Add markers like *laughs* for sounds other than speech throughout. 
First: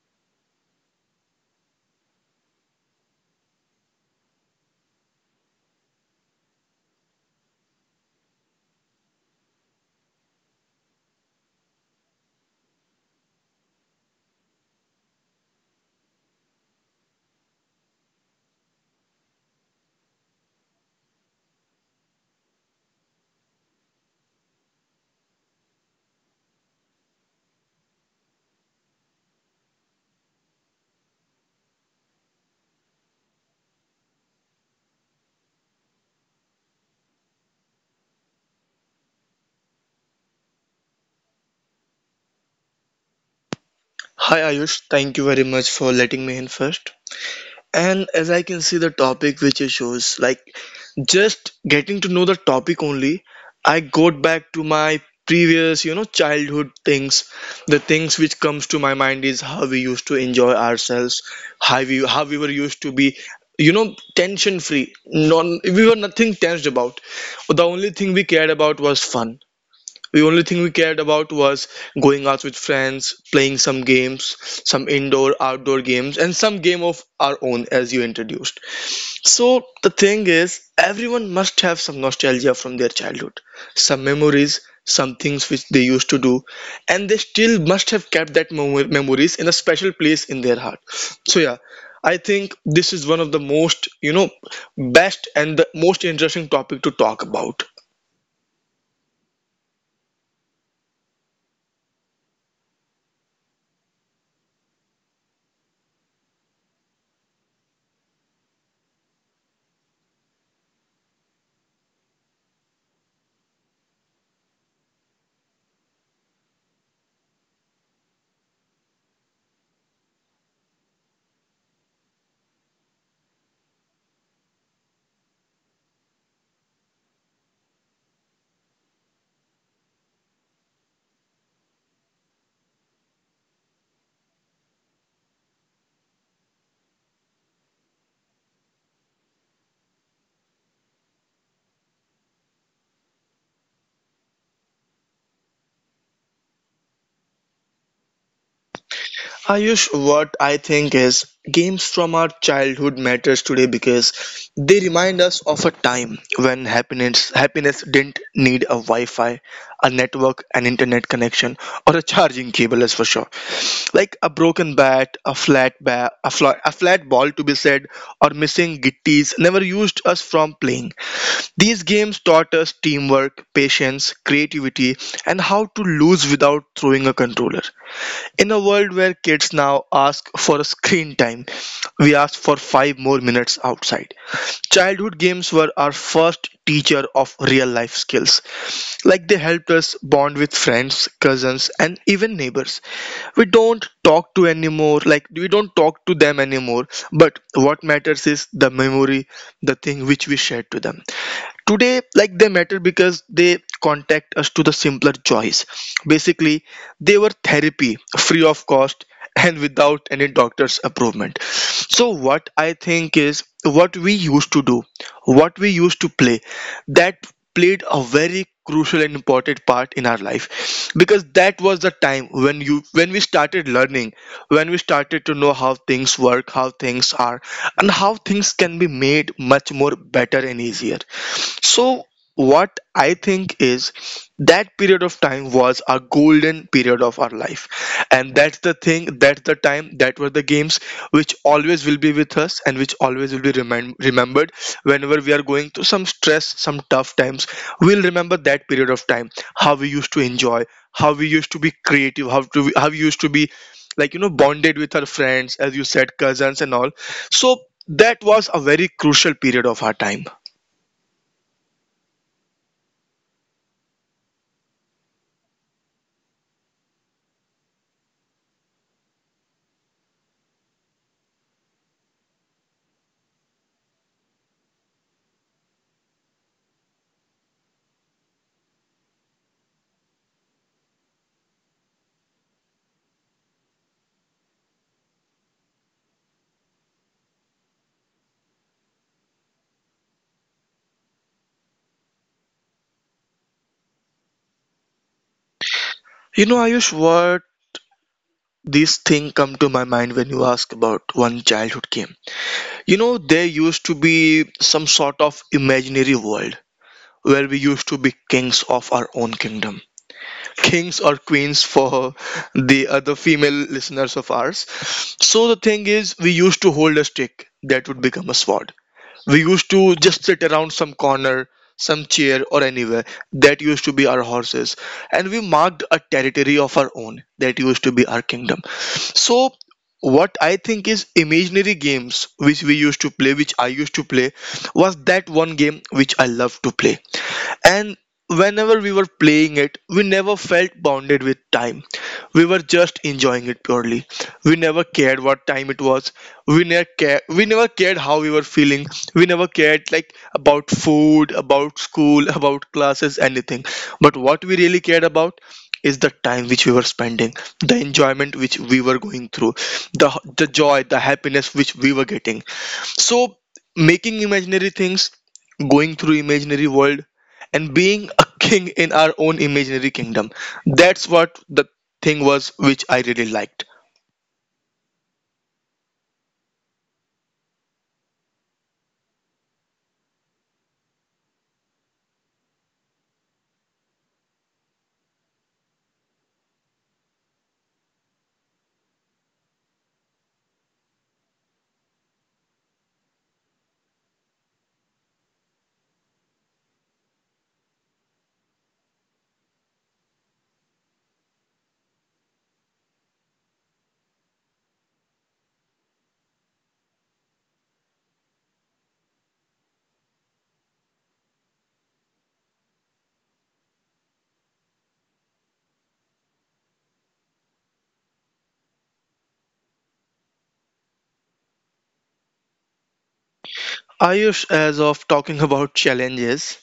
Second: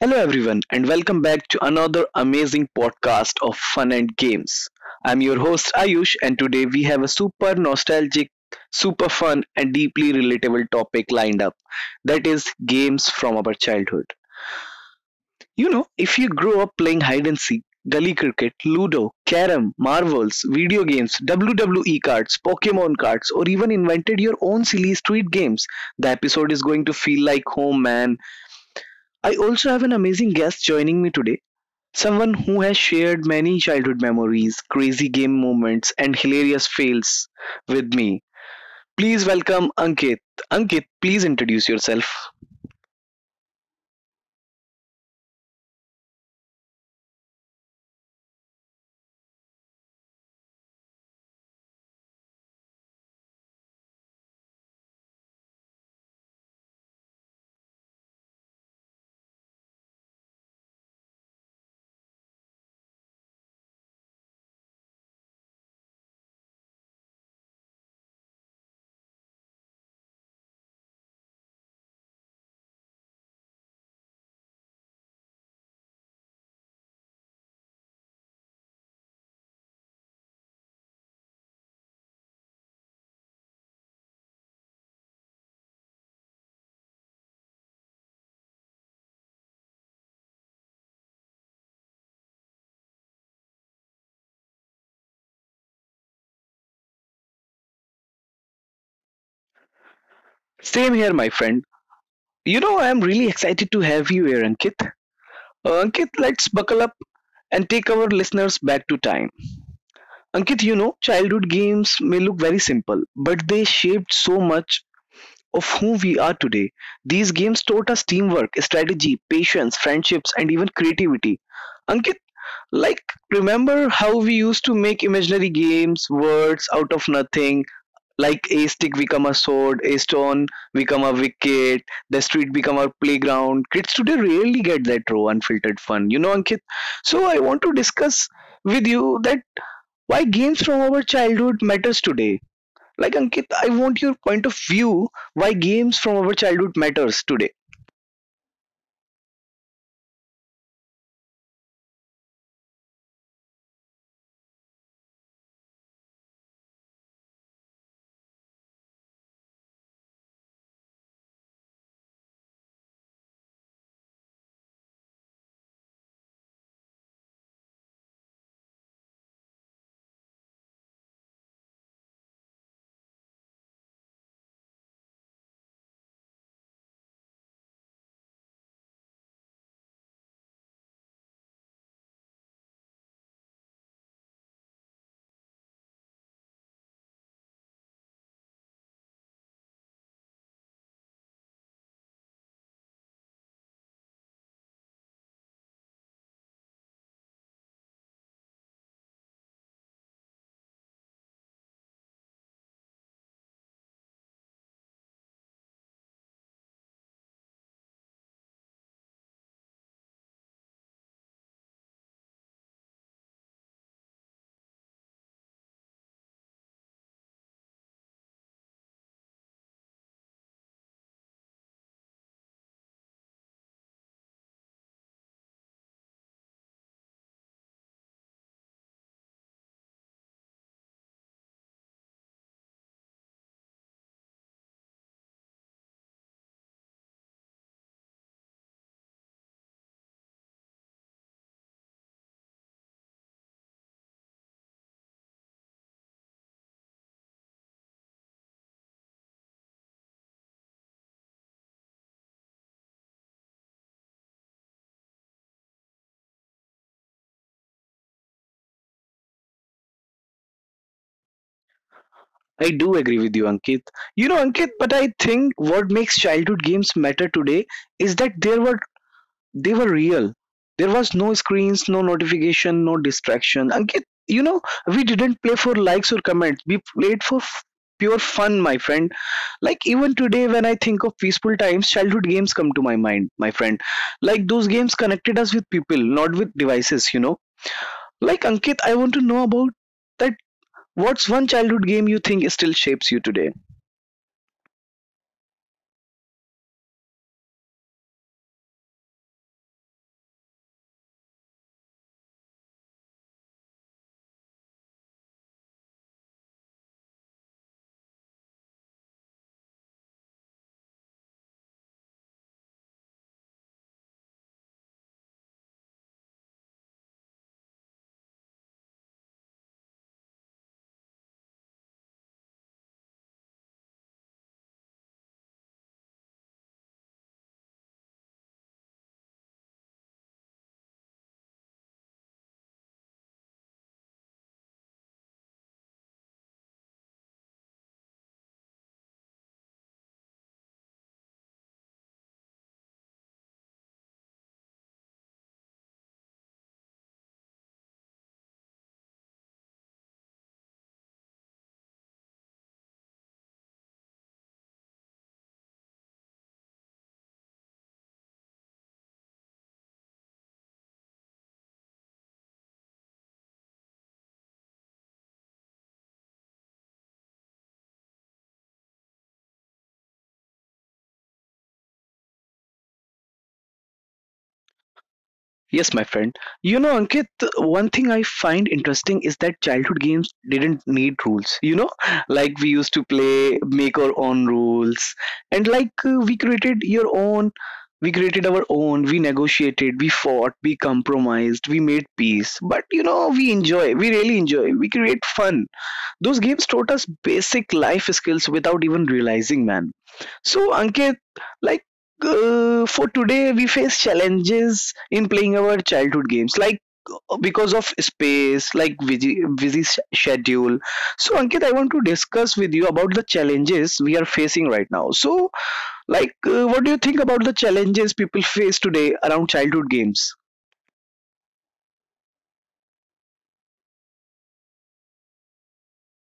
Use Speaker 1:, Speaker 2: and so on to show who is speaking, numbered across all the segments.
Speaker 1: Hello, everyone, and welcome back to another amazing podcast of Fun and Games. I'm your host Ayush, and today we have a super nostalgic, super fun, and deeply relatable topic lined up, that is, games from our childhood. You know, if you grew up playing hide and seek, gully cricket, Ludo, Carom, Marvels, video games, WWE cards, Pokemon cards, or even invented your own silly street games, the episode is going to feel like home, man. I also have an amazing guest joining me today. Someone who has shared many childhood memories, crazy game moments, and hilarious fails with me. Please welcome Ankit. Ankit, please introduce yourself.
Speaker 2: Hi Ayush, thank you very much for letting me in first. And as I can see the topic which you chose, like just getting to know the topic only, I go back to my previous, you know, childhood things. The things which comes to my mind is how we used to enjoy ourselves, how we were used to be, you know, tension free. Non we were nothing tensed about. The only thing we cared about was fun, the only thing we cared about was going out with friends, playing some games, some indoor, outdoor games, and some game of our own, as you introduced. So the thing is, everyone must have some nostalgia from their childhood, some memories, some things which they used to do, and they still must have kept that memories in a special place in their heart. So yeah, I think this is one of the most, you know, best and the most interesting topic to talk about.
Speaker 1: Same here, my friend. You know, I am really excited to have you here, Ankit. Ankit, let's buckle up and take our listeners back to time. Ankit, you know, childhood games may look very simple, but they shaped so much of who we are today. These games taught us teamwork, strategy, patience, friendships, and even creativity. Ankit, like, remember how we used to make imaginary games, words out of nothing, like a stick become a sword, a stone become a wicket, the street become our playground. Kids today rarely get that raw, unfiltered fun, you know, Ankit. So I want to discuss with you that why games from our childhood matters today. Like Ankit, I want your point of view why games from our childhood matters today.
Speaker 2: Ayush, what I think is games from our childhood matters today because they remind us of a time when happiness didn't need a Wi-Fi, a network, an internet connection, or a charging cable, Is for sure. Like a broken bat, a flat bat, a flat ball to be said, or missing gitties never used us from playing. These games taught us teamwork, patience, creativity, and how to lose without throwing a controller. In a world where kids now ask for a screen time, we ask for five more minutes outside. Childhood games were our first teacher of real life skills. Like they helped us bond with friends, cousins, and even neighbors. We don't talk to anymore, like we don't talk to them anymore, but what matters is the memory, the thing which we shared to them today, like they matter because they contact us to the simpler choice, basically they were therapy free of cost and without any doctor's approval. So, what I think is what we used to do, what we used to play, that played a very crucial and important part in our life because that was the time when you when we started learning, when we started to know how things work, how things are, and how things can be made much more better and easier. So what I think is that period of time was a golden period of our life, and that's the thing, that's the time, that were the games which always will be with us and which always will be remembered whenever we are going through some stress, some tough times. We'll remember that period of time, how we used to enjoy, how we used to be creative, how we used to be, like, you know, bonded with our friends, as you said, cousins and all. So that was a very crucial period of our time.
Speaker 1: I do agree with you, Ankit. You know, Ankit, but I think what makes childhood games matter today is that there were they were real. There was no screens, no notification, no distraction. Ankit, you know, we didn't play for likes or comments. We played for pure fun, my friend. Like even today, when I think of peaceful times, childhood games come to my mind, my friend. Like those games connected us with people, not with devices. You know, like Ankit, I want to know about that. What's one childhood game you think still shapes you today?
Speaker 2: You know, Ayush, this thing come to my mind when you ask about one childhood game. You know, there used to be some sort of imaginary world where we used to be kings of our own kingdom, kings or queens for the other female listeners of ours. So the thing is, we used to hold a stick that would become a sword, we used to just sit around some corner, some chair, or anywhere. That used to be our horses. And we marked a territory of our own. That used to be our kingdom. So, what I think is imaginary games which we used to play, which I used to play, was that one game which I loved to play. And whenever we were playing it, we never felt bounded with time, we were just enjoying it purely. We never cared what time it was, we never cared how we were feeling, we never cared like about food, about school *laughs* about classes, anything. But what we really cared about is the time which we were spending, the enjoyment which we were going through, the the joy, the happiness which we were getting. So making imaginary things, going through imaginary world, and being a *laughs* king in our own imaginary kingdom. That's what the thing was which I really liked.
Speaker 1: Yes, my friend. You know, Ankit, one thing I find interesting is that childhood games didn't need rules. You know, *laughs* like we used to play, make our own rules, and we created your own, we created our own, we negotiated, we fought, we compromised, we made peace. But you know, we enjoy, we really enjoy, we create fun. Those games taught us basic life skills without even realizing, man. So, Ankit, like, for today, we face challenges in playing our childhood games, like because of space, like busy schedule. So, Ankit, I want to discuss with you about the challenges we are facing right now. So, like, what do you think about the challenges people face today around childhood games?
Speaker 2: Ayush, as of talking *laughs* about challenges,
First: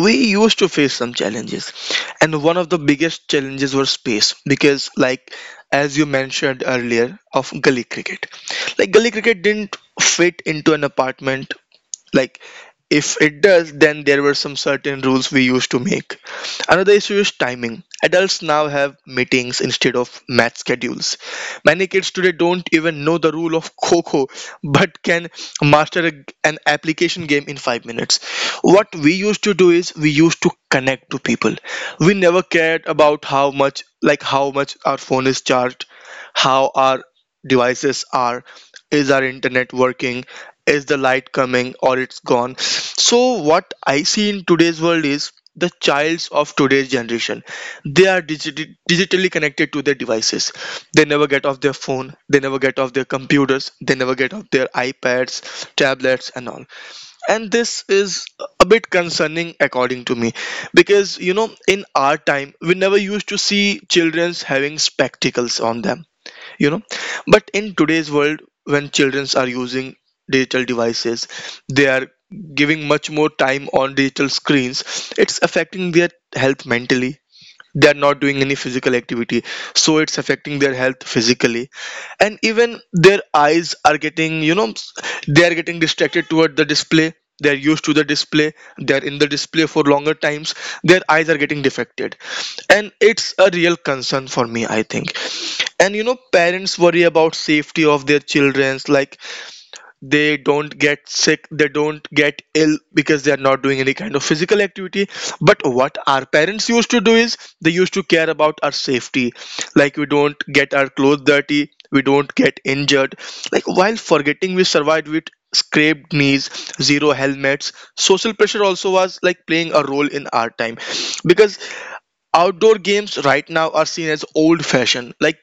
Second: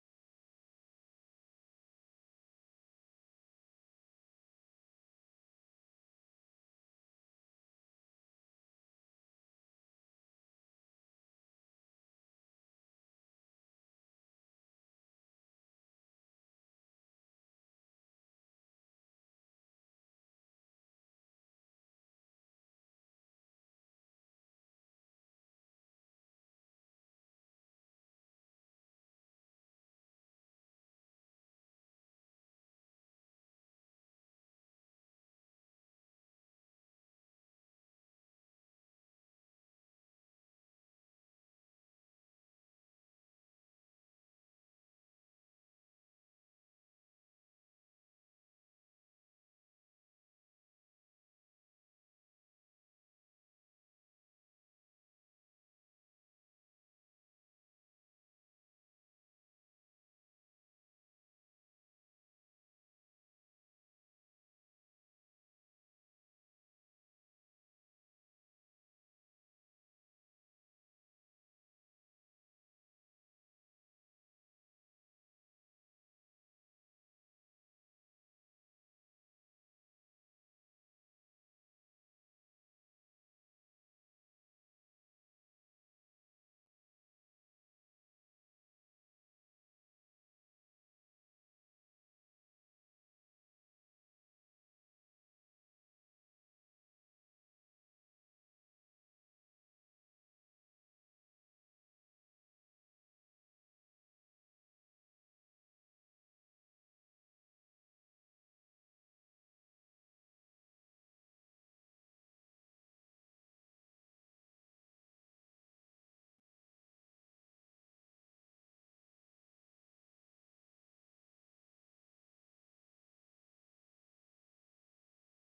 Speaker 2: we used to face some challenges, and one of the biggest challenges was space because, like, as you mentioned earlier, of gully cricket, like, gully cricket didn't fit into an apartment. Like, if it does, then there were some certain rules we used to make. Another issue is timing. Adults now have meetings instead of math schedules. Many kids today don't even know the rule of coco, but can master an application game in 5 minutes. What we used to do is we used to connect to people. We never cared about how much, like, how much our phone is charged, how our devices are, is our internet working, is the light coming or it's gone. So what I see in today's world is the childs of today's generation, they are digitally connected to their devices. They never get off their phone, they never get off their computers, they never get off their iPads, tablets, and all. And this is a bit concerning according to me because, you know, in our time we never used to see children's having spectacles on them, you know. But in today's world, when children are using digital devices, they are giving much more time on digital screens. It's affecting their health mentally, they're not doing any physical activity, so it's affecting their health physically. And even their eyes are getting, you know, they are getting distracted toward the display, they're used to the display, they're in the display for longer times, their eyes are getting defected. And it's a real concern for me, I think. And you know, parents worry about safety of their children, like they don't get sick, they don't get ill because they are not doing any kind of physical activity. But what our parents used to do is they used to care about our safety, like we don't get our clothes dirty, we don't get injured. Like, while forgetting, we survived with scraped knees, zero helmets. Social pressure also was like playing a role in our time, because outdoor games right now are seen as old fashioned. Like,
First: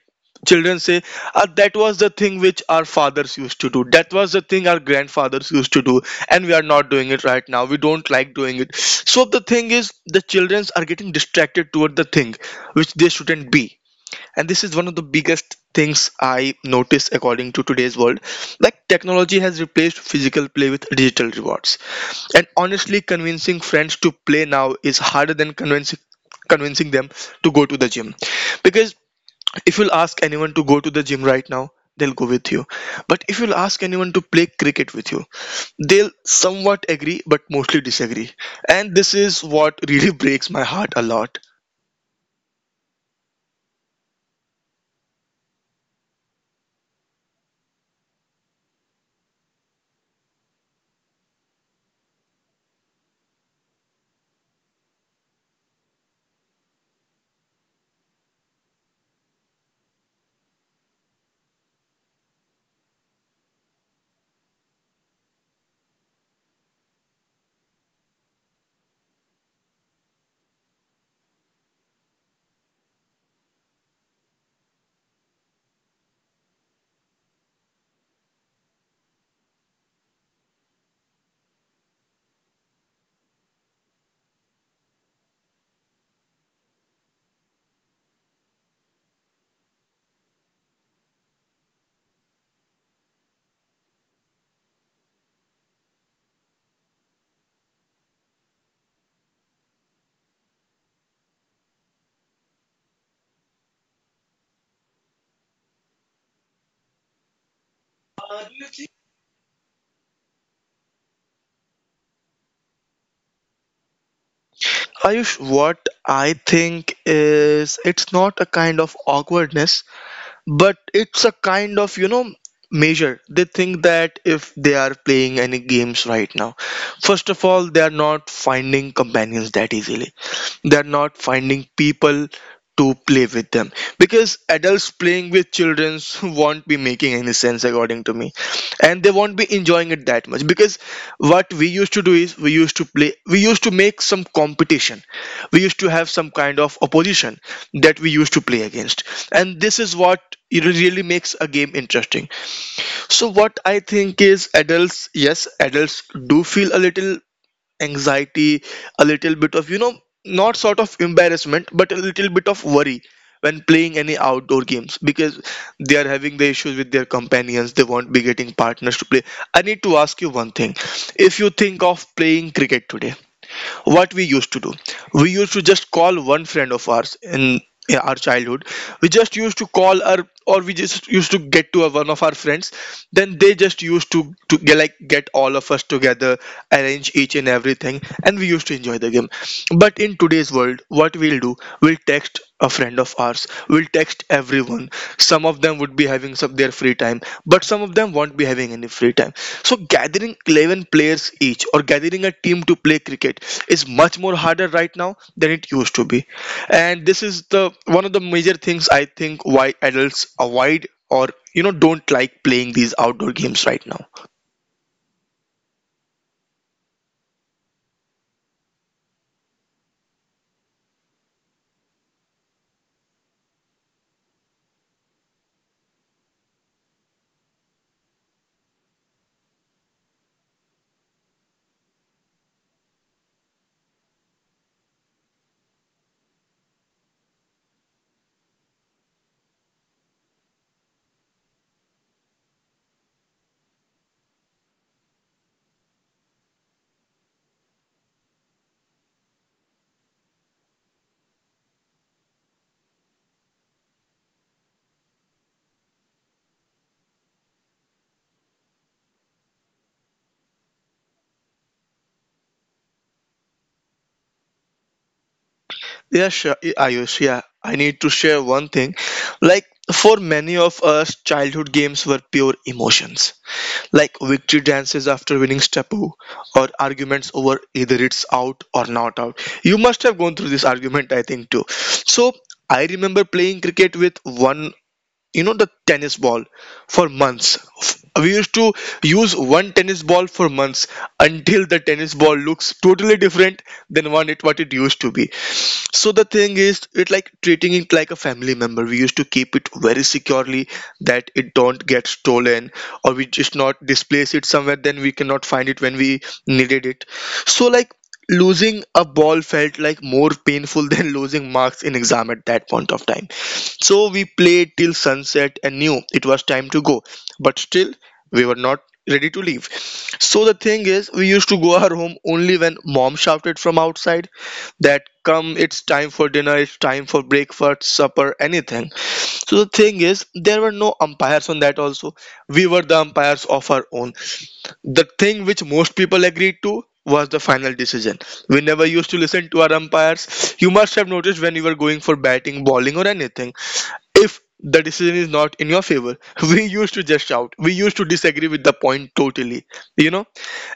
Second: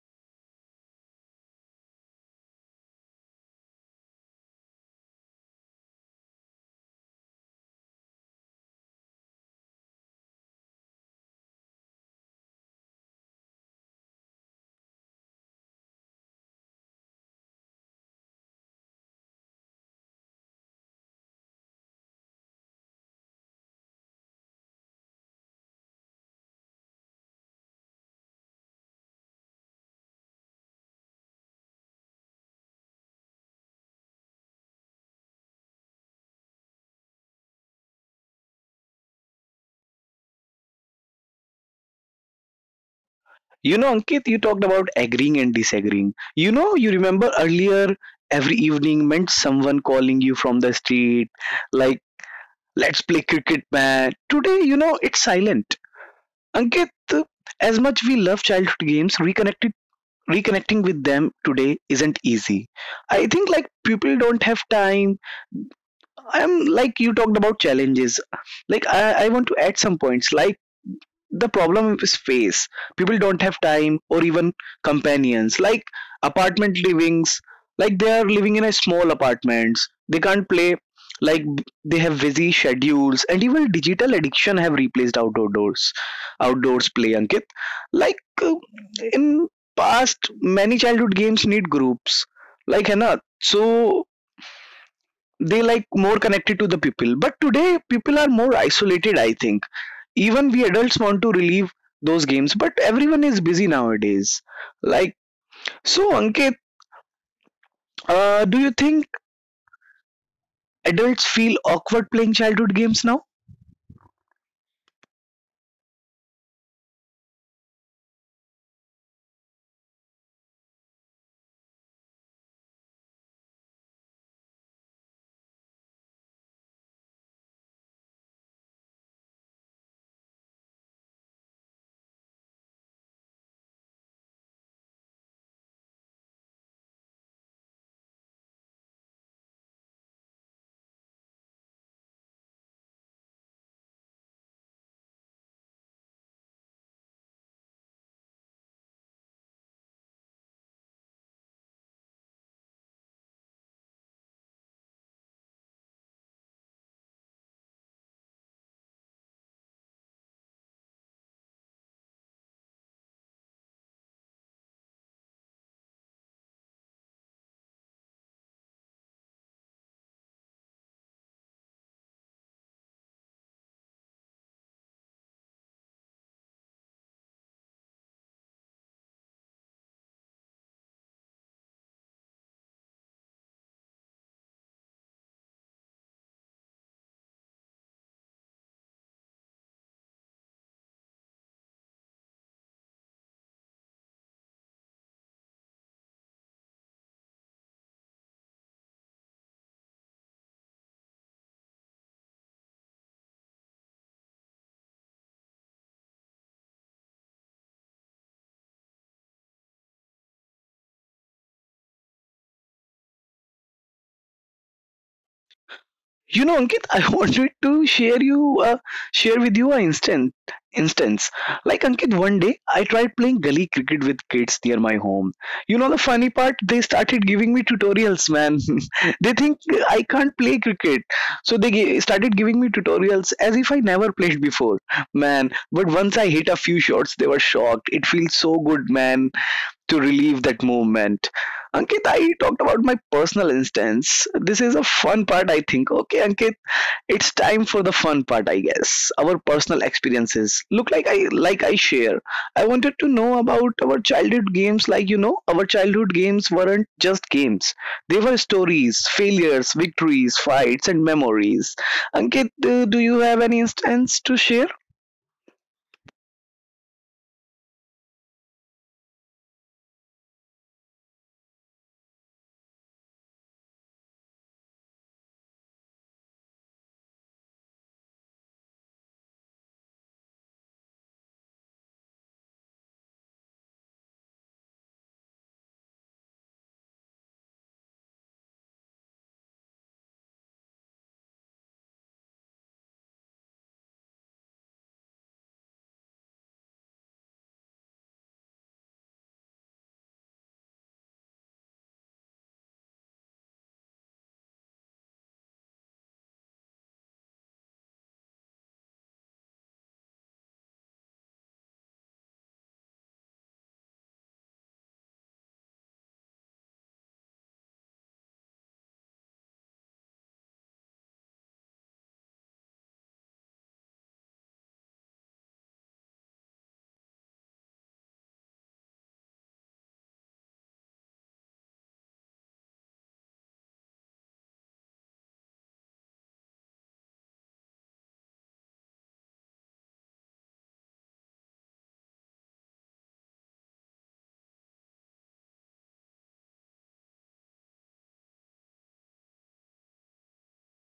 Speaker 2: children say, "Ah, that was the thing which our fathers used to do, that was the thing our grandfathers used to do, and we are not doing it right now, we don't like doing it. So the thing is, the children are getting distracted toward the thing which they shouldn't be. And this is one of the biggest things I notice according to today's world. Like, technology has replaced physical play with digital rewards. And honestly, convincing friends to play now is harder than convincing them to go to the gym. Because if you'll ask anyone to go to the gym right now, they'll go with you. But if you'll ask anyone to play cricket with you, they'll somewhat agree but mostly disagree. And this is what really *laughs* breaks my heart a lot.
Speaker 1: You know, Ankit, you talked about agreeing and disagreeing. You know, you remember earlier every evening meant someone calling you from the street, like, let's play cricket, man. Today, you know, it's silent. Ankit, as much we love childhood games, reconnected reconnecting with them today isn't easy. I think like people don't have time. I'm like You talked about challenges. Like I want to add some points, like the problem is space. People don't have time or even companions. Like apartment livings, like they are living in a small apartments. They can't play. Like they have busy schedules and even digital addiction have replaced outdoors play. Ankit, like, uh, in past many childhood games need groups. Like Hannah, so they like more connected to the people. But today people are more isolated. I think even we adults want to relieve those games, but everyone is busy nowadays. Like, so Ankit, do you think adults feel awkward playing childhood games now?
Speaker 2: Ayush, what I think is it's not a kind of awkwardness, but it's a kind of, you know, measure. They think that if they are playing any games right now, first of all, they are not finding companions that easily, they are not finding people to play with them, because adults playing with children *laughs* won't be making any sense according to me. And they won't be enjoying it that much because what we used to do is we used to play, we used to make some competition, we used to have some kind of opposition that we used to play against. And this is what it really makes a game interesting. So what I think is adults, yes, adults do feel a little anxiety, a little bit of, you know, not sort of embarrassment, but a little bit of worry when playing any outdoor games, because they are having the issues with their companions, they won't be getting partners to play. I need to ask you one thing. If you think of playing cricket today, what we used to do, we used to just call one friend of ours in our childhood. We just used to call our, or we just used to get to one of our friends. Then they just used to get, like, get all of us together, arrange each and everything, and we used to enjoy the game. But in today's world, what we'll do, we'll text a friend of ours, will text everyone. Some of them would be having some their free time, but some of them won't be having any free time. So gathering 11 players each or gathering a team to play cricket is much more harder right now than it used to be. And this is the one of the major things, I think, why adults avoid or, you know, don't like playing these outdoor games right now.
Speaker 1: You know, Ankit, I *laughs* wanted to share you share with you an instant instance. Like Ankit, one day I tried playing gully cricket with kids near my home. You know the funny part? They started giving me tutorials, man. *laughs* They think I can't play cricket, so they started giving me tutorials as if I never played before, man. But once I hit a few shots, they were shocked. It feels so good, man, to relieve that movement. Ankit, I talked about my personal instance. This is a fun part, I think. Okay, Ankit, it's time for the fun part, I guess. Our personal experiences. Look like I share. I wanted to know about our childhood games. Like you know, our childhood games weren't just games. They were stories, failures, victories, fights, and memories. Ankit, do you have any instance to share?
Speaker 2: Yeah, sure, Ayush. Yeah, I need to share one thing. Like, for many of us, childhood games were pure emotions. Like victory dances after winning Stepu, or arguments over either it's out or not out. You must have gone through this argument, I think, too. So, I remember playing cricket with one, you know, the tennis ball. For months we used to use one tennis ball for months, until the tennis ball looks totally different than one it what it used to be. So the thing is, it like treating it like a family member. We used to keep it very securely that it don't get stolen, or we just not displace it somewhere then we cannot find it when we needed it. So like, losing a ball felt like more painful than losing marks in exam at that point of time. So we played till sunset and knew it was time to go. But still, we were not ready to leave. So the thing is, we used to go our home only when mom shouted from outside that come, it's time for dinner, it's time for breakfast, supper, anything. So the thing is, there were no umpires on that also. We were the umpires of our own. The thing which most people agreed to was the final decision. We never used to listen to our umpires. You must have noticed when you were going for batting, bowling, or anything. If the decision is not in your favor, *laughs* we used to just shout. We used to disagree with the point totally, you know.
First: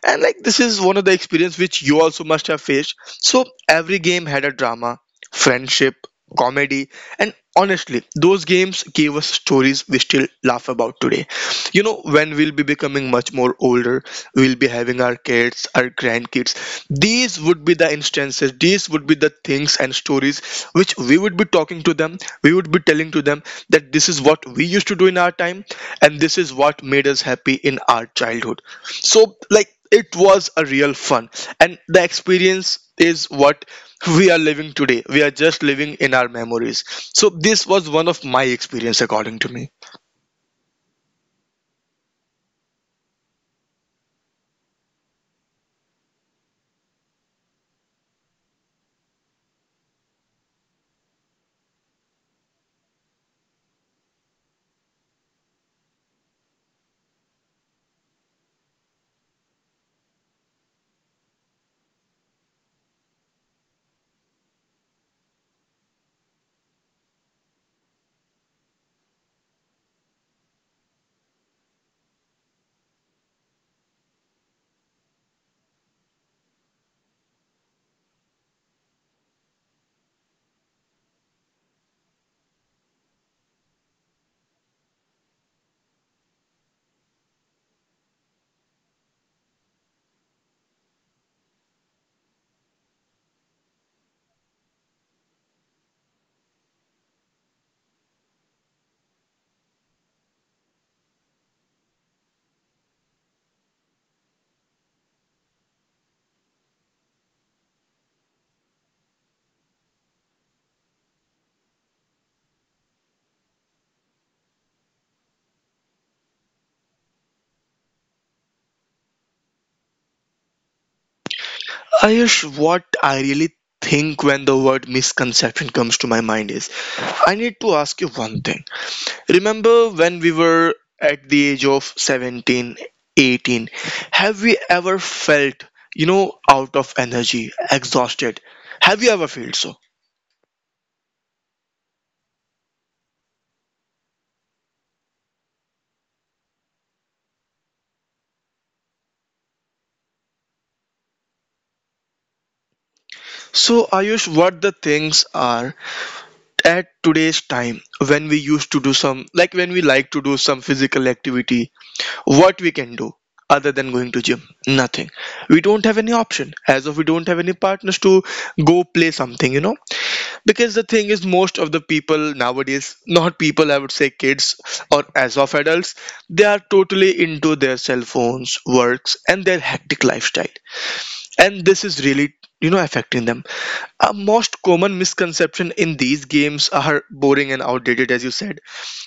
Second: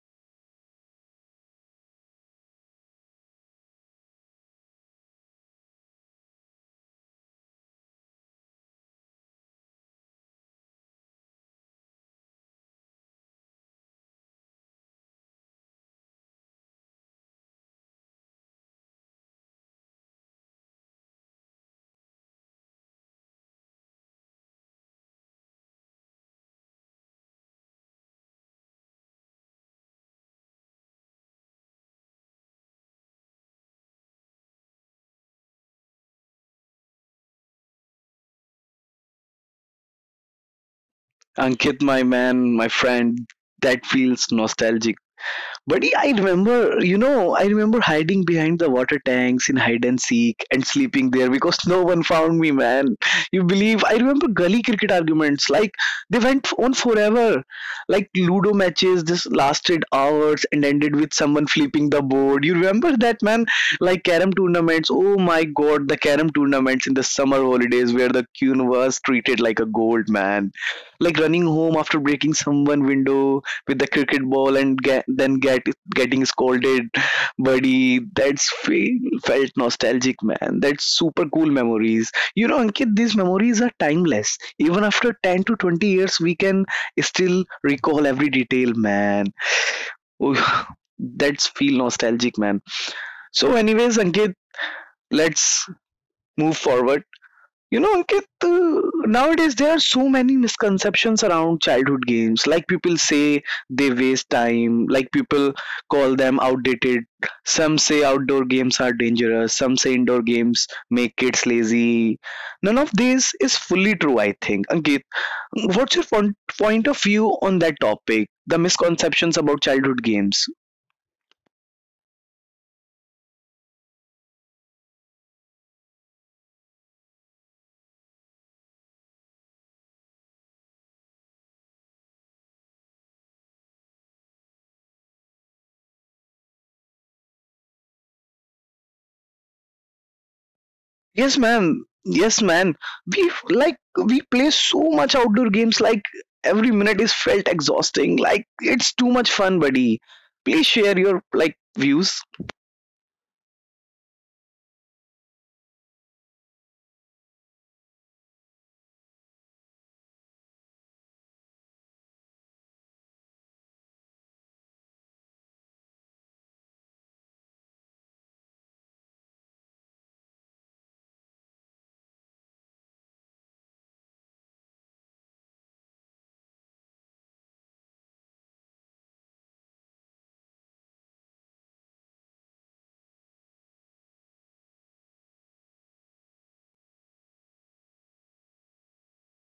Speaker 2: And like, this is one of the experience which you also must have faced. So every game had a drama, friendship, comedy, and honestly, those games gave us stories we still laugh about today. You know, when we'll be becoming much more older, we'll be having our kids, our grandkids. These would be the instances, these would be the things and stories which we would be talking to them, we would be telling to them that this is what we used to do in our time, and this is what made us happy in our childhood. So, like, it was a real fun, and the experience is what we are living today. We are just living in our memories. So this was one of my experience according to me.
Speaker 1: Ankit, my man, my friend, that feels nostalgic. But yeah, I remember, you know, I remember hiding behind the water tanks in hide and seek and sleeping there because no one found me, man. You believe? I remember gully cricket arguments. Like, they went on forever. Like, Ludo matches just lasted hours and ended with someone flipping the board. You remember that, man? Like, carom tournaments. Oh my god, the carom tournaments in the summer holidays where the queen was treated like a gold, man. Like, running home after breaking someone window with the cricket ball and get, then get getting scolded, buddy. That's felt nostalgic, man. That's super cool memories. You know Ankit, these memories are timeless. Even after 10 to 20 years we can still recall every detail, man. Oh, *laughs* that's feel nostalgic, man. So anyways Ankit, let's move forward. You know, Ankit, nowadays there are so many misconceptions around childhood games. Like people say they waste time, like people call them outdated. Some say outdoor games are dangerous, some say indoor games make kids lazy. None of this is fully true, I think. Ankit, what's your point of view on that topic? The misconceptions about childhood games?
Speaker 2: Ayush, what I really think when the word misconception comes to my mind is, I need to ask you one thing. Remember when we were at the age of 17, 18? Have we ever felt, you know, out of energy, exhausted? Have you ever felt so?
Speaker 1: Yes, man. Yes, man. We like we play so much outdoor games. Like every minute is felt exhausting. Like it's too much fun, buddy. Please share your like views.
Speaker 2: So Ayush, what the things are at today's time, when we used to do some, like when we like to do some physical activity, what we can do other than going to gym? Nothing. We don't have any option, as of we don't have any partners to go play something, you know. Because the thing is, most of the people nowadays, not people, I would say kids or as of adults, they are totally into their cell phones works and their hectic lifestyle, and this is really, you know, affecting them. A most common misconception in these games are boring and outdated, as you said.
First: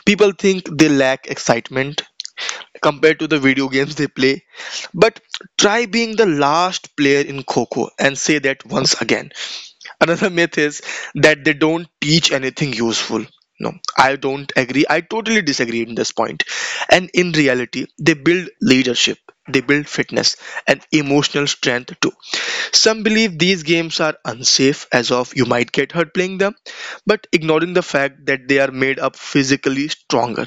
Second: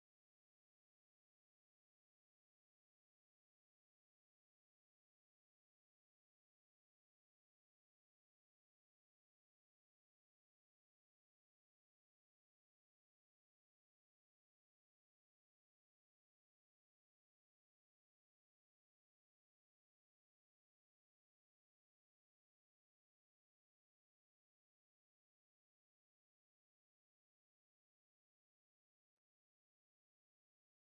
Speaker 2: People think they lack excitement compared to the video games they play. But try being the last player in coco and say that once again. Another myth is that they don't teach anything useful. No, I don't agree. I totally disagree in this point. And in reality, they build leadership, they build fitness and emotional strength too. Some believe these games are unsafe, as of you might get hurt playing them, but ignoring the fact that they are made up physically stronger.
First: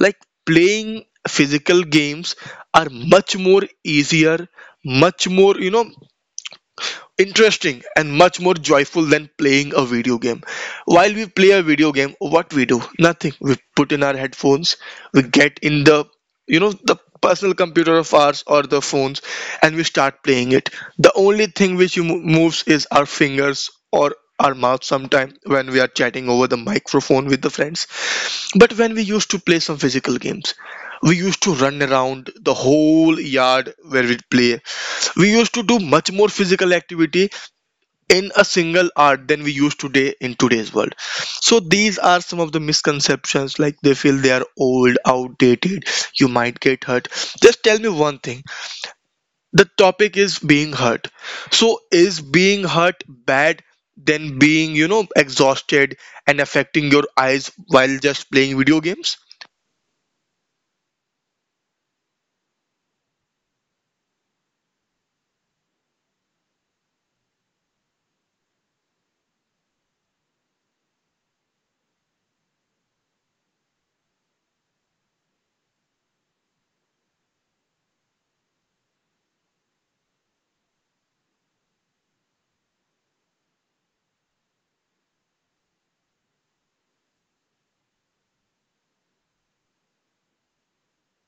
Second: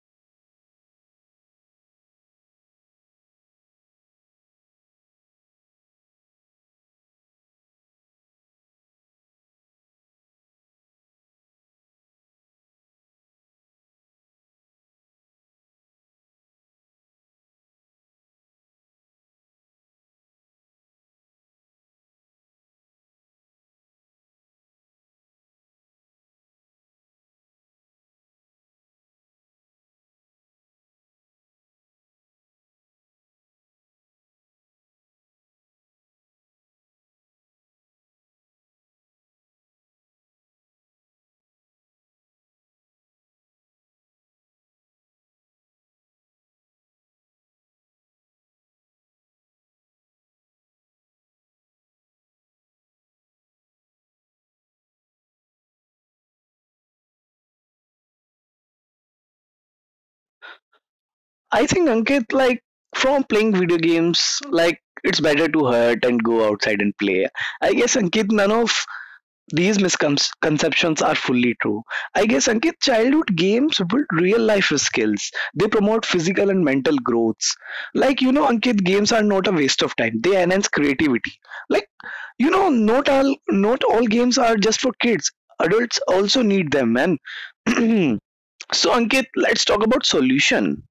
Speaker 2: Like playing physical games are much more easier, much more, you know, interesting and much more joyful than playing a video game. While we play a video game, what we do? Nothing. We put in our headphones, we get in the, you know, the personal computer of ours or the phones, and we start playing it. The only thing which moves is our fingers or our mouth sometime when we are chatting over the microphone with the friends. But when we used to play some physical games, we used to run around the whole yard where we'd play. We used to do much more physical activity in a single hour than we use today in today's world. So these are some of the misconceptions, like they feel they are old, outdated, you might get hurt. Just tell me one thing. The topic is being hurt. So is being hurt bad than being, you know, exhausted and affecting your eyes while just playing video games?
Speaker 1: I think Ankit, like from playing video games, like it's better to hurt and go outside and play. I guess Ankit, none of these misconceptions are fully true. I guess, Ankit, childhood games build real life skills. They promote physical and mental growths. Like, you know, Ankit, games are not a waste of time. They enhance creativity. Like, you know, not all games are just for kids. Adults also need them, man. *clears throat* So, Ankit, let's talk about solution.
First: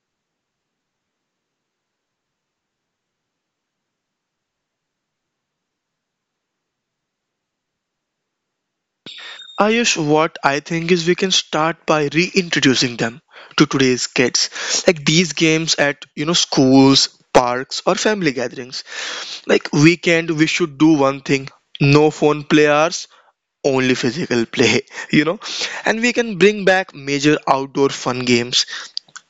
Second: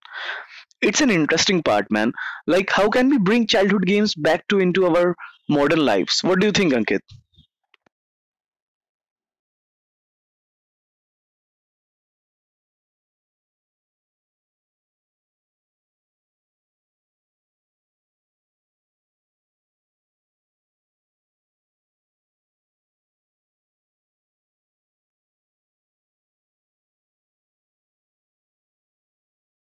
Speaker 1: It's an interesting part, man. Like, how can we bring childhood games back to into our modern lives? What do you think, Ankit?
Speaker 2: Ayush, what I think is we can start by reintroducing them to today's kids, like these games at, you know, schools, parks, or family gatherings. Like weekend, we should do one thing: no phone play hours, only physical play. *laughs* You know, and we can bring back major outdoor fun games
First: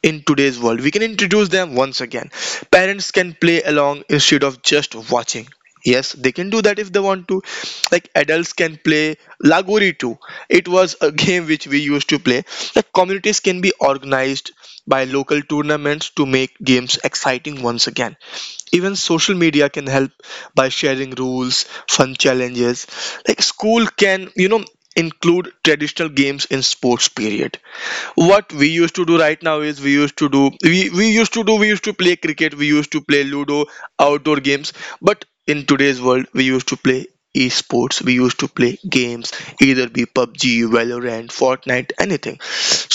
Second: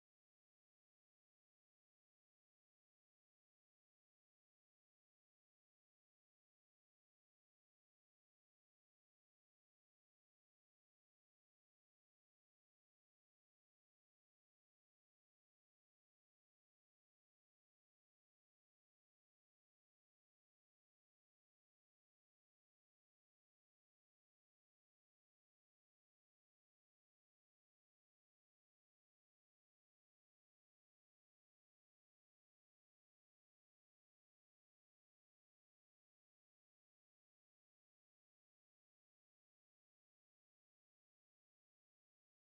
Speaker 2: in today's world. We can introduce them once again. Parents can play along instead of just watching. Yes, they can do that if they want to. Like adults can play Lagori too. It was a *laughs* game which we used to play. The communities can be organized by local tournaments to make games exciting once again. Even social media can help by sharing rules, fun challenges. Like school can, you know, include traditional games in sports period. What we used to do right now is, we used to do, we used to do, we used to play cricket, we used to play ludo, outdoor games. But in today's world we used to play esports, we used to play games, either be pubg, valorant, fortnite, anything.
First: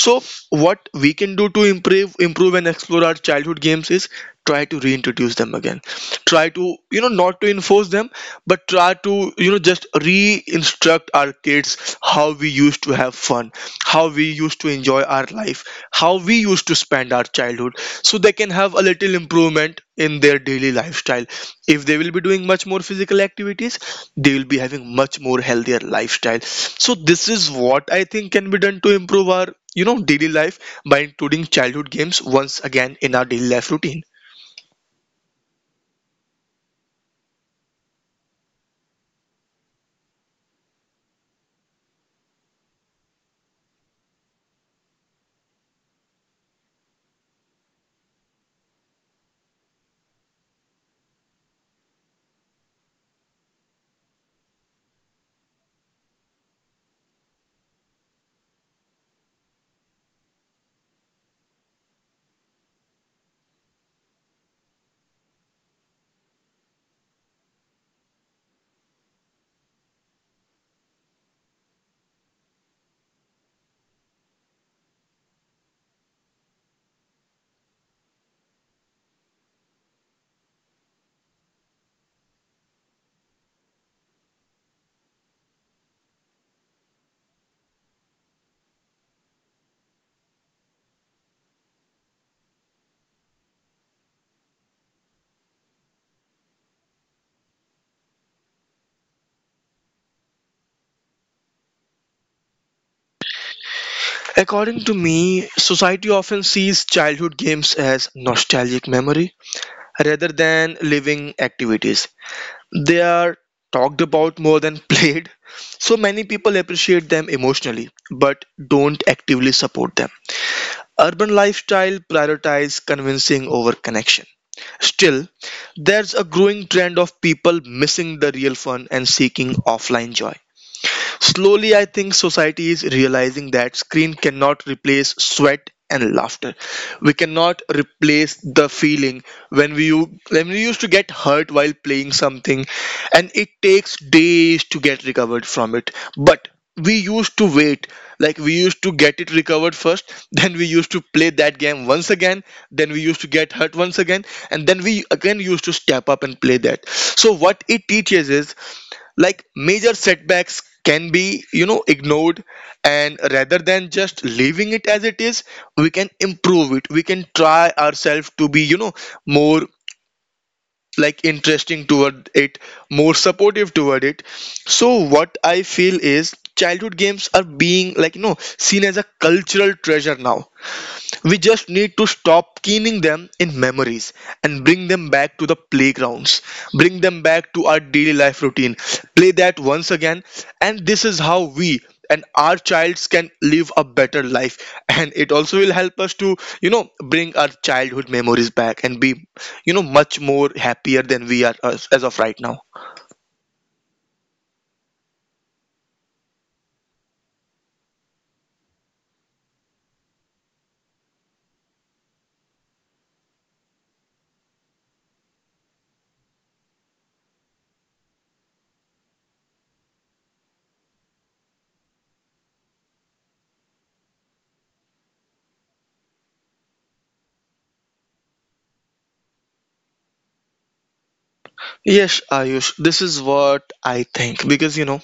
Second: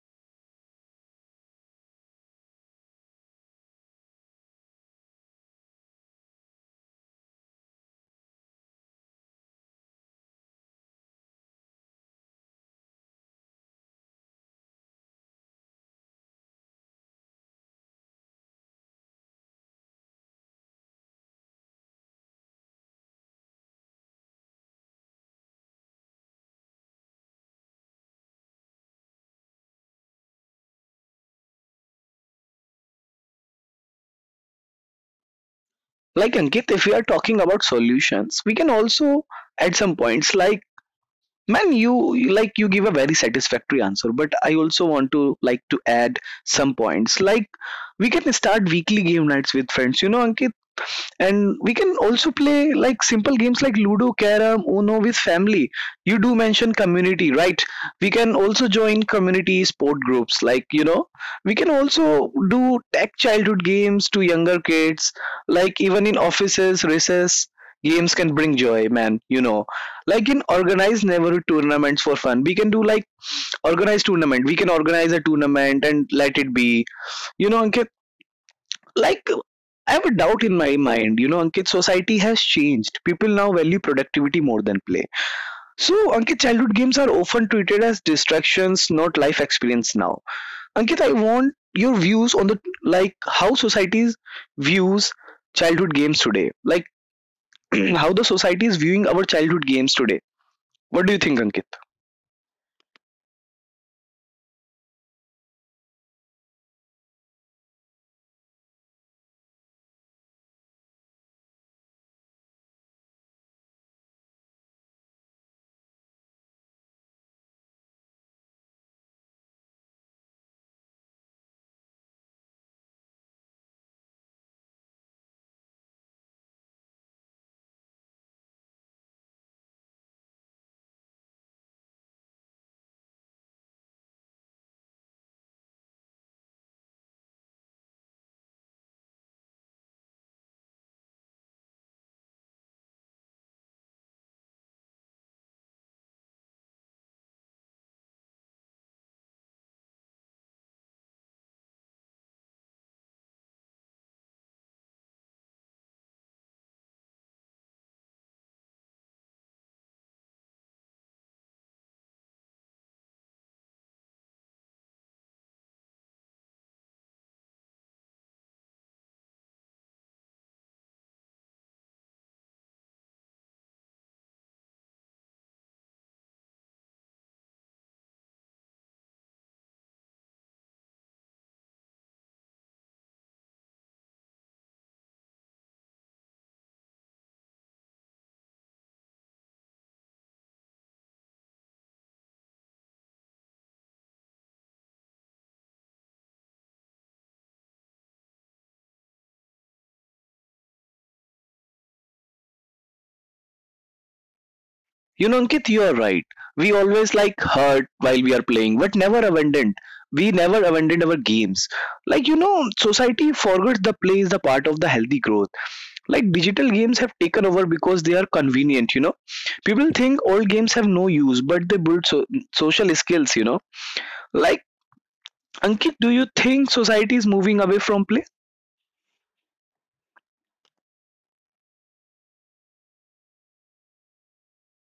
Speaker 2: So what we can do to improve and explore our childhood games is try to reintroduce them again, try to, you know, not to enforce them, but try to, you know, just re-instruct our kids how we used to have fun, how we used to enjoy our life, how we used to spend our childhood, so they can have a little improvement in their daily lifestyle. If they will be doing much more physical activities, they will be having much more healthier lifestyle. So this is what I think can be done to improve our, you know, daily life by including childhood games once again in our daily life routine.
Speaker 1: Like Ankit, if we are talking about solutions, we can also add some points. Like, man, like you give a very satisfactory answer, but I also want to like to add some points. Like, we can start weekly game nights with friends, you know Ankit. And we can also play like simple games like Ludo, Carom, Uno with family. You do mention community, right? We can also join community sport groups, like you know, we can also do tech childhood games to younger kids. Like even in offices recess games can bring joy, man, you know. Like in organized neighborhood tournaments for fun, we can do like organized tournament, we can organize a tournament and let it be, you know. Ankit, like, I have a doubt in my mind. You know, Ankit, society has changed. People now value productivity more than play. So, Ankit, childhood games are often treated as distractions, not life experience now. Ankit, I want your views on the like how societies views childhood games today. Like, *clears throat* how the society is viewing our childhood games today. What do you think, Ankit?
Speaker 2: According to me, society often sees childhood games as nostalgic memory rather than living activities. They are talked about more than *laughs* played, so many people appreciate them emotionally but don't actively support them. Urban lifestyle prioritize convincing over connection. Still, there's a growing trend of people missing the real fun and seeking offline joy. Slowly, I think society is realizing that screen cannot replace sweat and laughter. We cannot replace the feeling when we used to get hurt while playing something, and it takes days to get recovered from it. But we used to wait, like we used to get it recovered first, *laughs* then we used to play that game once again, then we used to get hurt once again, and then we again used to step up and play that. So what it teaches is, like, major setbacks can be, you know, ignored, and rather than just leaving it as it is, we can improve it. We can try ourselves to be, you know, more, like, interesting toward it, more supportive toward it. So what I feel is, childhood games are being, like, you know, seen as a cultural treasure now. We just need to stop keening them in memories and bring them back to the playgrounds, bring them back to our daily life routine. Play that once again, and this is how we and our childs can live a better life, and it also will help us to, you know, bring our childhood memories back and be, you know, much more happier than we are as of right now.
Speaker 1: You know, Ankit, you are right. We always like hurt while we are playing, but never abandoned. We never abandoned our games. Like, you know, society forgets the play is the part of the healthy growth. Like, digital games have taken over because they are convenient, you know. People think old games have no use, but they build social skills, you know. Like, Ankit, do you think society is moving away from play?
Speaker 2: Yes, Ayush, this is what I think, because you know,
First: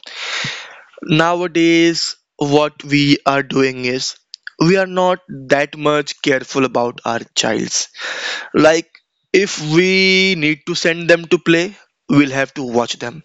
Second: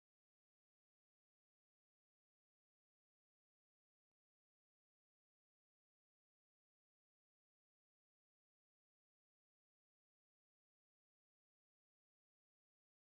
Speaker 2: nowadays, what we are doing is, we are not that much careful about our childs. Like, if we need to send them to play, we'll have to watch them.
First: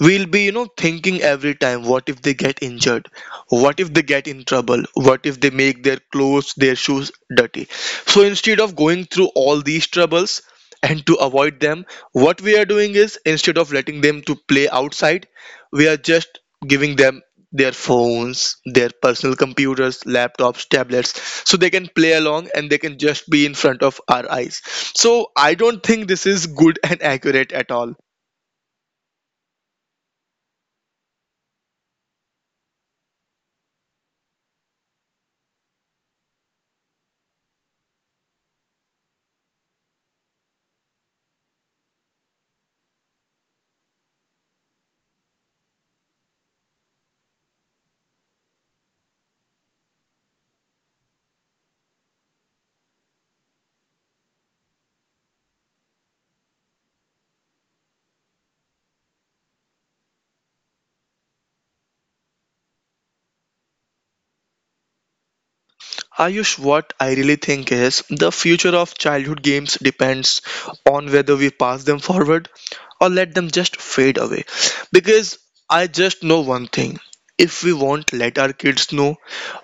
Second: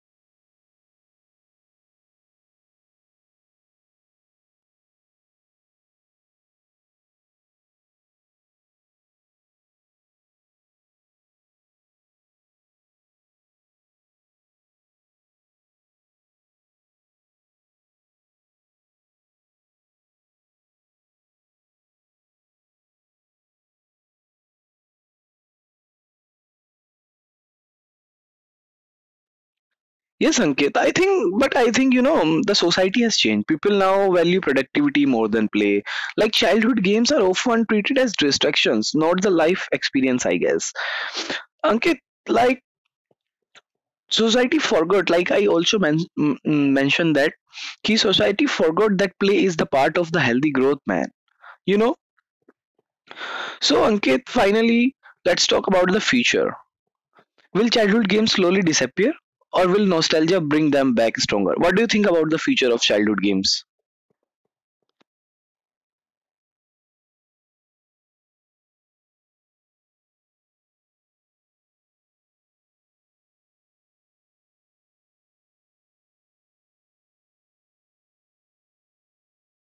Speaker 2: We'll be, you know, thinking every time, what if they get injured? What if they get in trouble? What if they make their clothes, their shoes dirty? So instead of going through all these troubles and to avoid them, what we are doing is, instead of letting them to play outside, we are just giving them their phones, their personal computers, laptops, tablets, so they can play along and they can just be in front of our eyes. So I don't think this is good and accurate at all.
Speaker 1: Yes, Ankit. I think, but I think, you know, the society has changed. People now value productivity more than play. Like, childhood games are often treated as distractions, not the life experience, I guess. Ankit, like, society forgot, like, I also mentioned that, key society forgot that play is the part of the healthy growth, man. You know? So, Ankit, finally, let's talk about the future. Will childhood games slowly disappear? Or will nostalgia bring them back stronger? What do you think about the future of childhood games?
Speaker 2: Ayush, what I really think is, the future of childhood games depends on whether we pass them forward or let them just fade away. Because I just know one thing, if we won't let our kids know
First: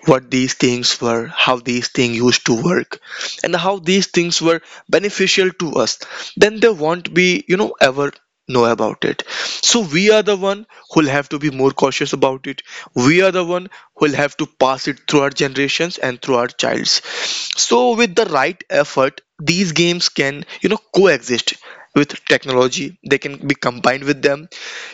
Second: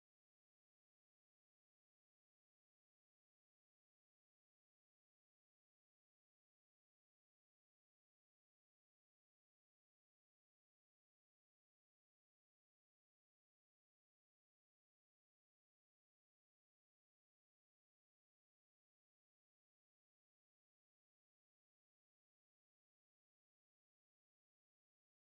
Speaker 2: what these things were, how these things used to work, and how these things were beneficial to us, then they won't be, you know, ever know about it. So we are the one who'll have to be more cautious about it. We are the one who'll have to pass it through our generations and through our childs. So with the right effort, these games can, you know, coexist with technology. They can be combined with them,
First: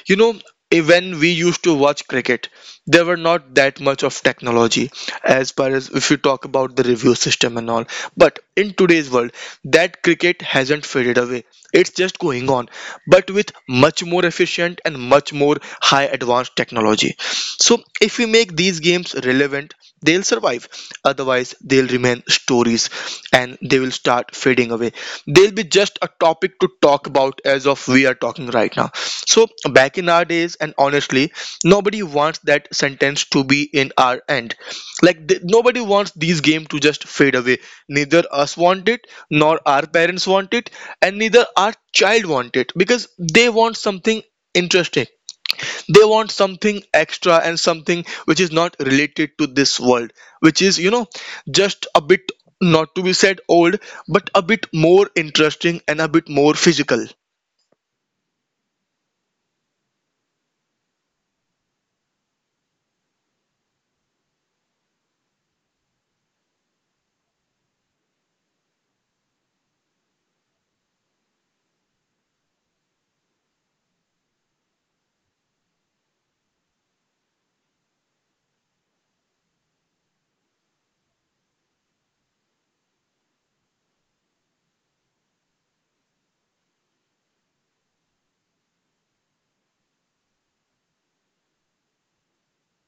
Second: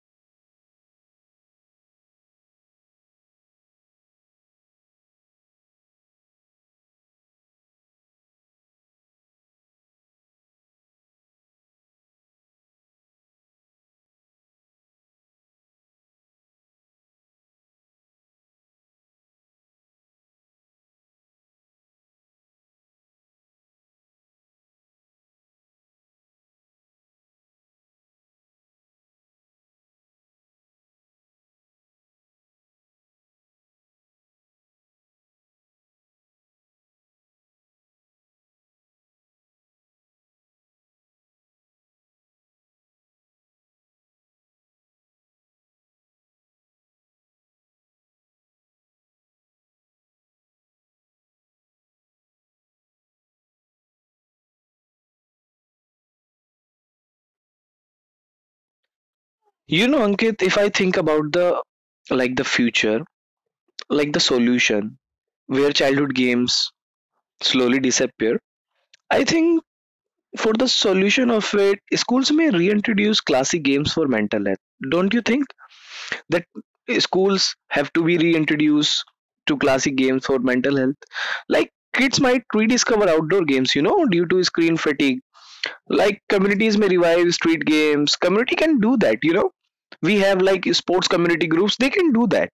Speaker 2: you know. When we used to watch cricket, there were not that much of technology, as far as if you talk about the review system and all. But in today's world, that cricket hasn't faded away. It's just going on, but with much more efficient and much more high advanced technology. So if we make these games relevant, they'll survive. Otherwise they'll remain stories, and they will start fading away. They'll be just a topic to talk about as of we are talking right now. So back in our days, and honestly, nobody wants that sentence to be in our end. Like nobody wants these game to just fade away. Neither us want it, nor our parents want it, and neither our child want it, because they want something interesting. They want something extra, and something which is not related to this world, which is, you know, just a bit, not to be said old, but a bit more interesting and a bit more physical.
Speaker 1: You know, Ankit, if I think about the like the future, like the solution where childhood games slowly disappear, I think for the solution of it, schools may reintroduce classic games for mental health. Don't you think that schools have to be reintroduced to classic games for mental health? Like kids might rediscover outdoor games, you know, due to screen fatigue. Like communities may revive street games, community can do that, you know. We have like sports community groups, they can do that.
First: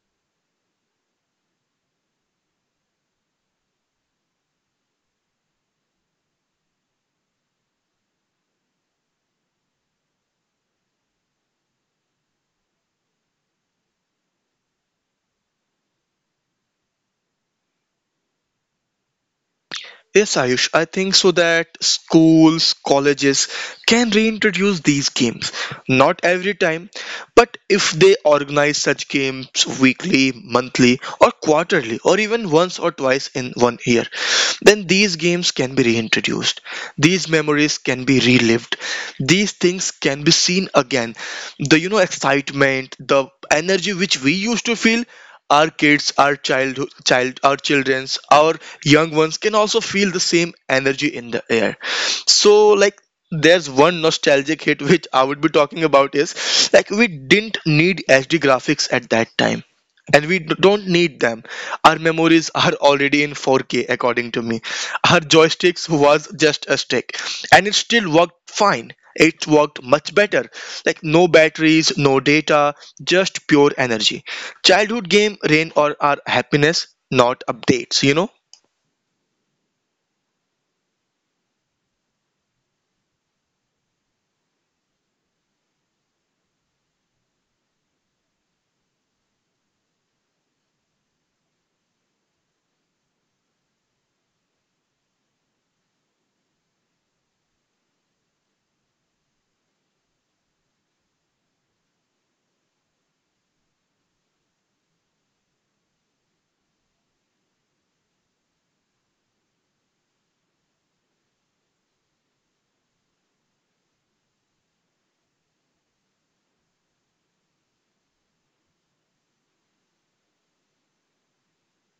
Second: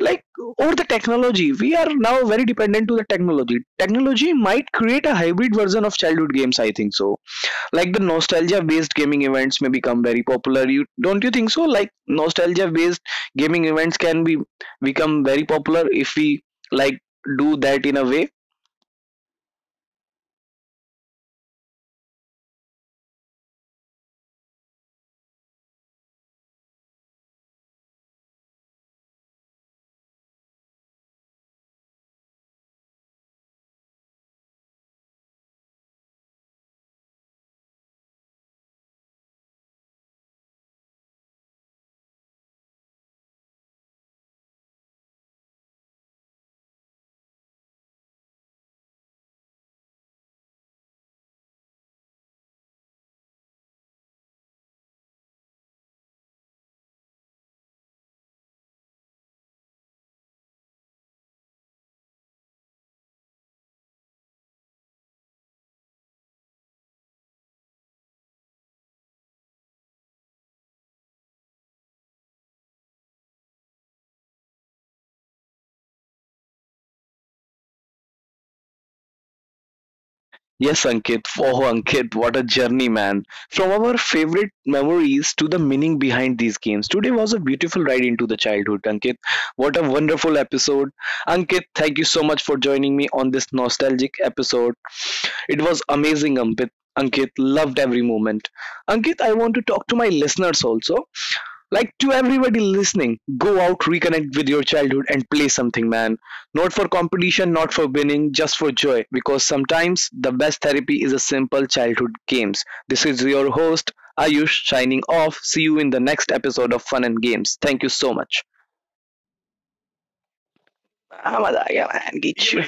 Speaker 1: Like over the technology, we are now very dependent to the technology. Technology might create a hybrid version of childhood games, I think so. Like the nostalgia based gaming events may become very popular. You don't you think so, like nostalgia based gaming events can be become very popular if we like do that in a way.
Speaker 2: Yes, Ayush, I think so that schools, colleges can reintroduce these games. Not every time, but if they organize such games weekly, monthly, or quarterly, or even once or twice in 1 year, then these games can be reintroduced. These memories can be relived. These things can be seen again. The, you know, excitement, the energy which we used to feel, our kids, our child child our children's, our young ones can also feel the same energy in the air. So like, there's one nostalgic hit which I would be talking about is, like, we didn't need hd graphics at that time, and we don't need them. Our memories are already in 4K, according to me. Our joysticks was just a stick, and it still worked fine. It worked much better. Like no batteries, no data, just pure energy. Childhood game reign or our happiness, not updates, you know?
Speaker 1: Yes, Ankit. Oh, Ankit, what a journey, man. From our favorite memories to the meaning behind these games. Today was a beautiful ride into the childhood, Ankit. What a wonderful episode. Ankit, thank you so much for joining me on this nostalgic episode. It was amazing, Ankit. Ankit loved every moment. Ankit, I want to talk to my listeners also, like, to everybody listening, go out, reconnect with your childhood and play something, man. Not for competition, not for winning, just for joy, because sometimes the best therapy is a simple childhood games. This is your host Ayush signing off. See you in the next episode of Fun and Games. Thank you so much. आवाज़ नहीं खींची।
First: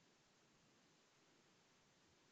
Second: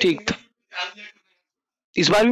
Speaker 1: ठीक था। इस बार भी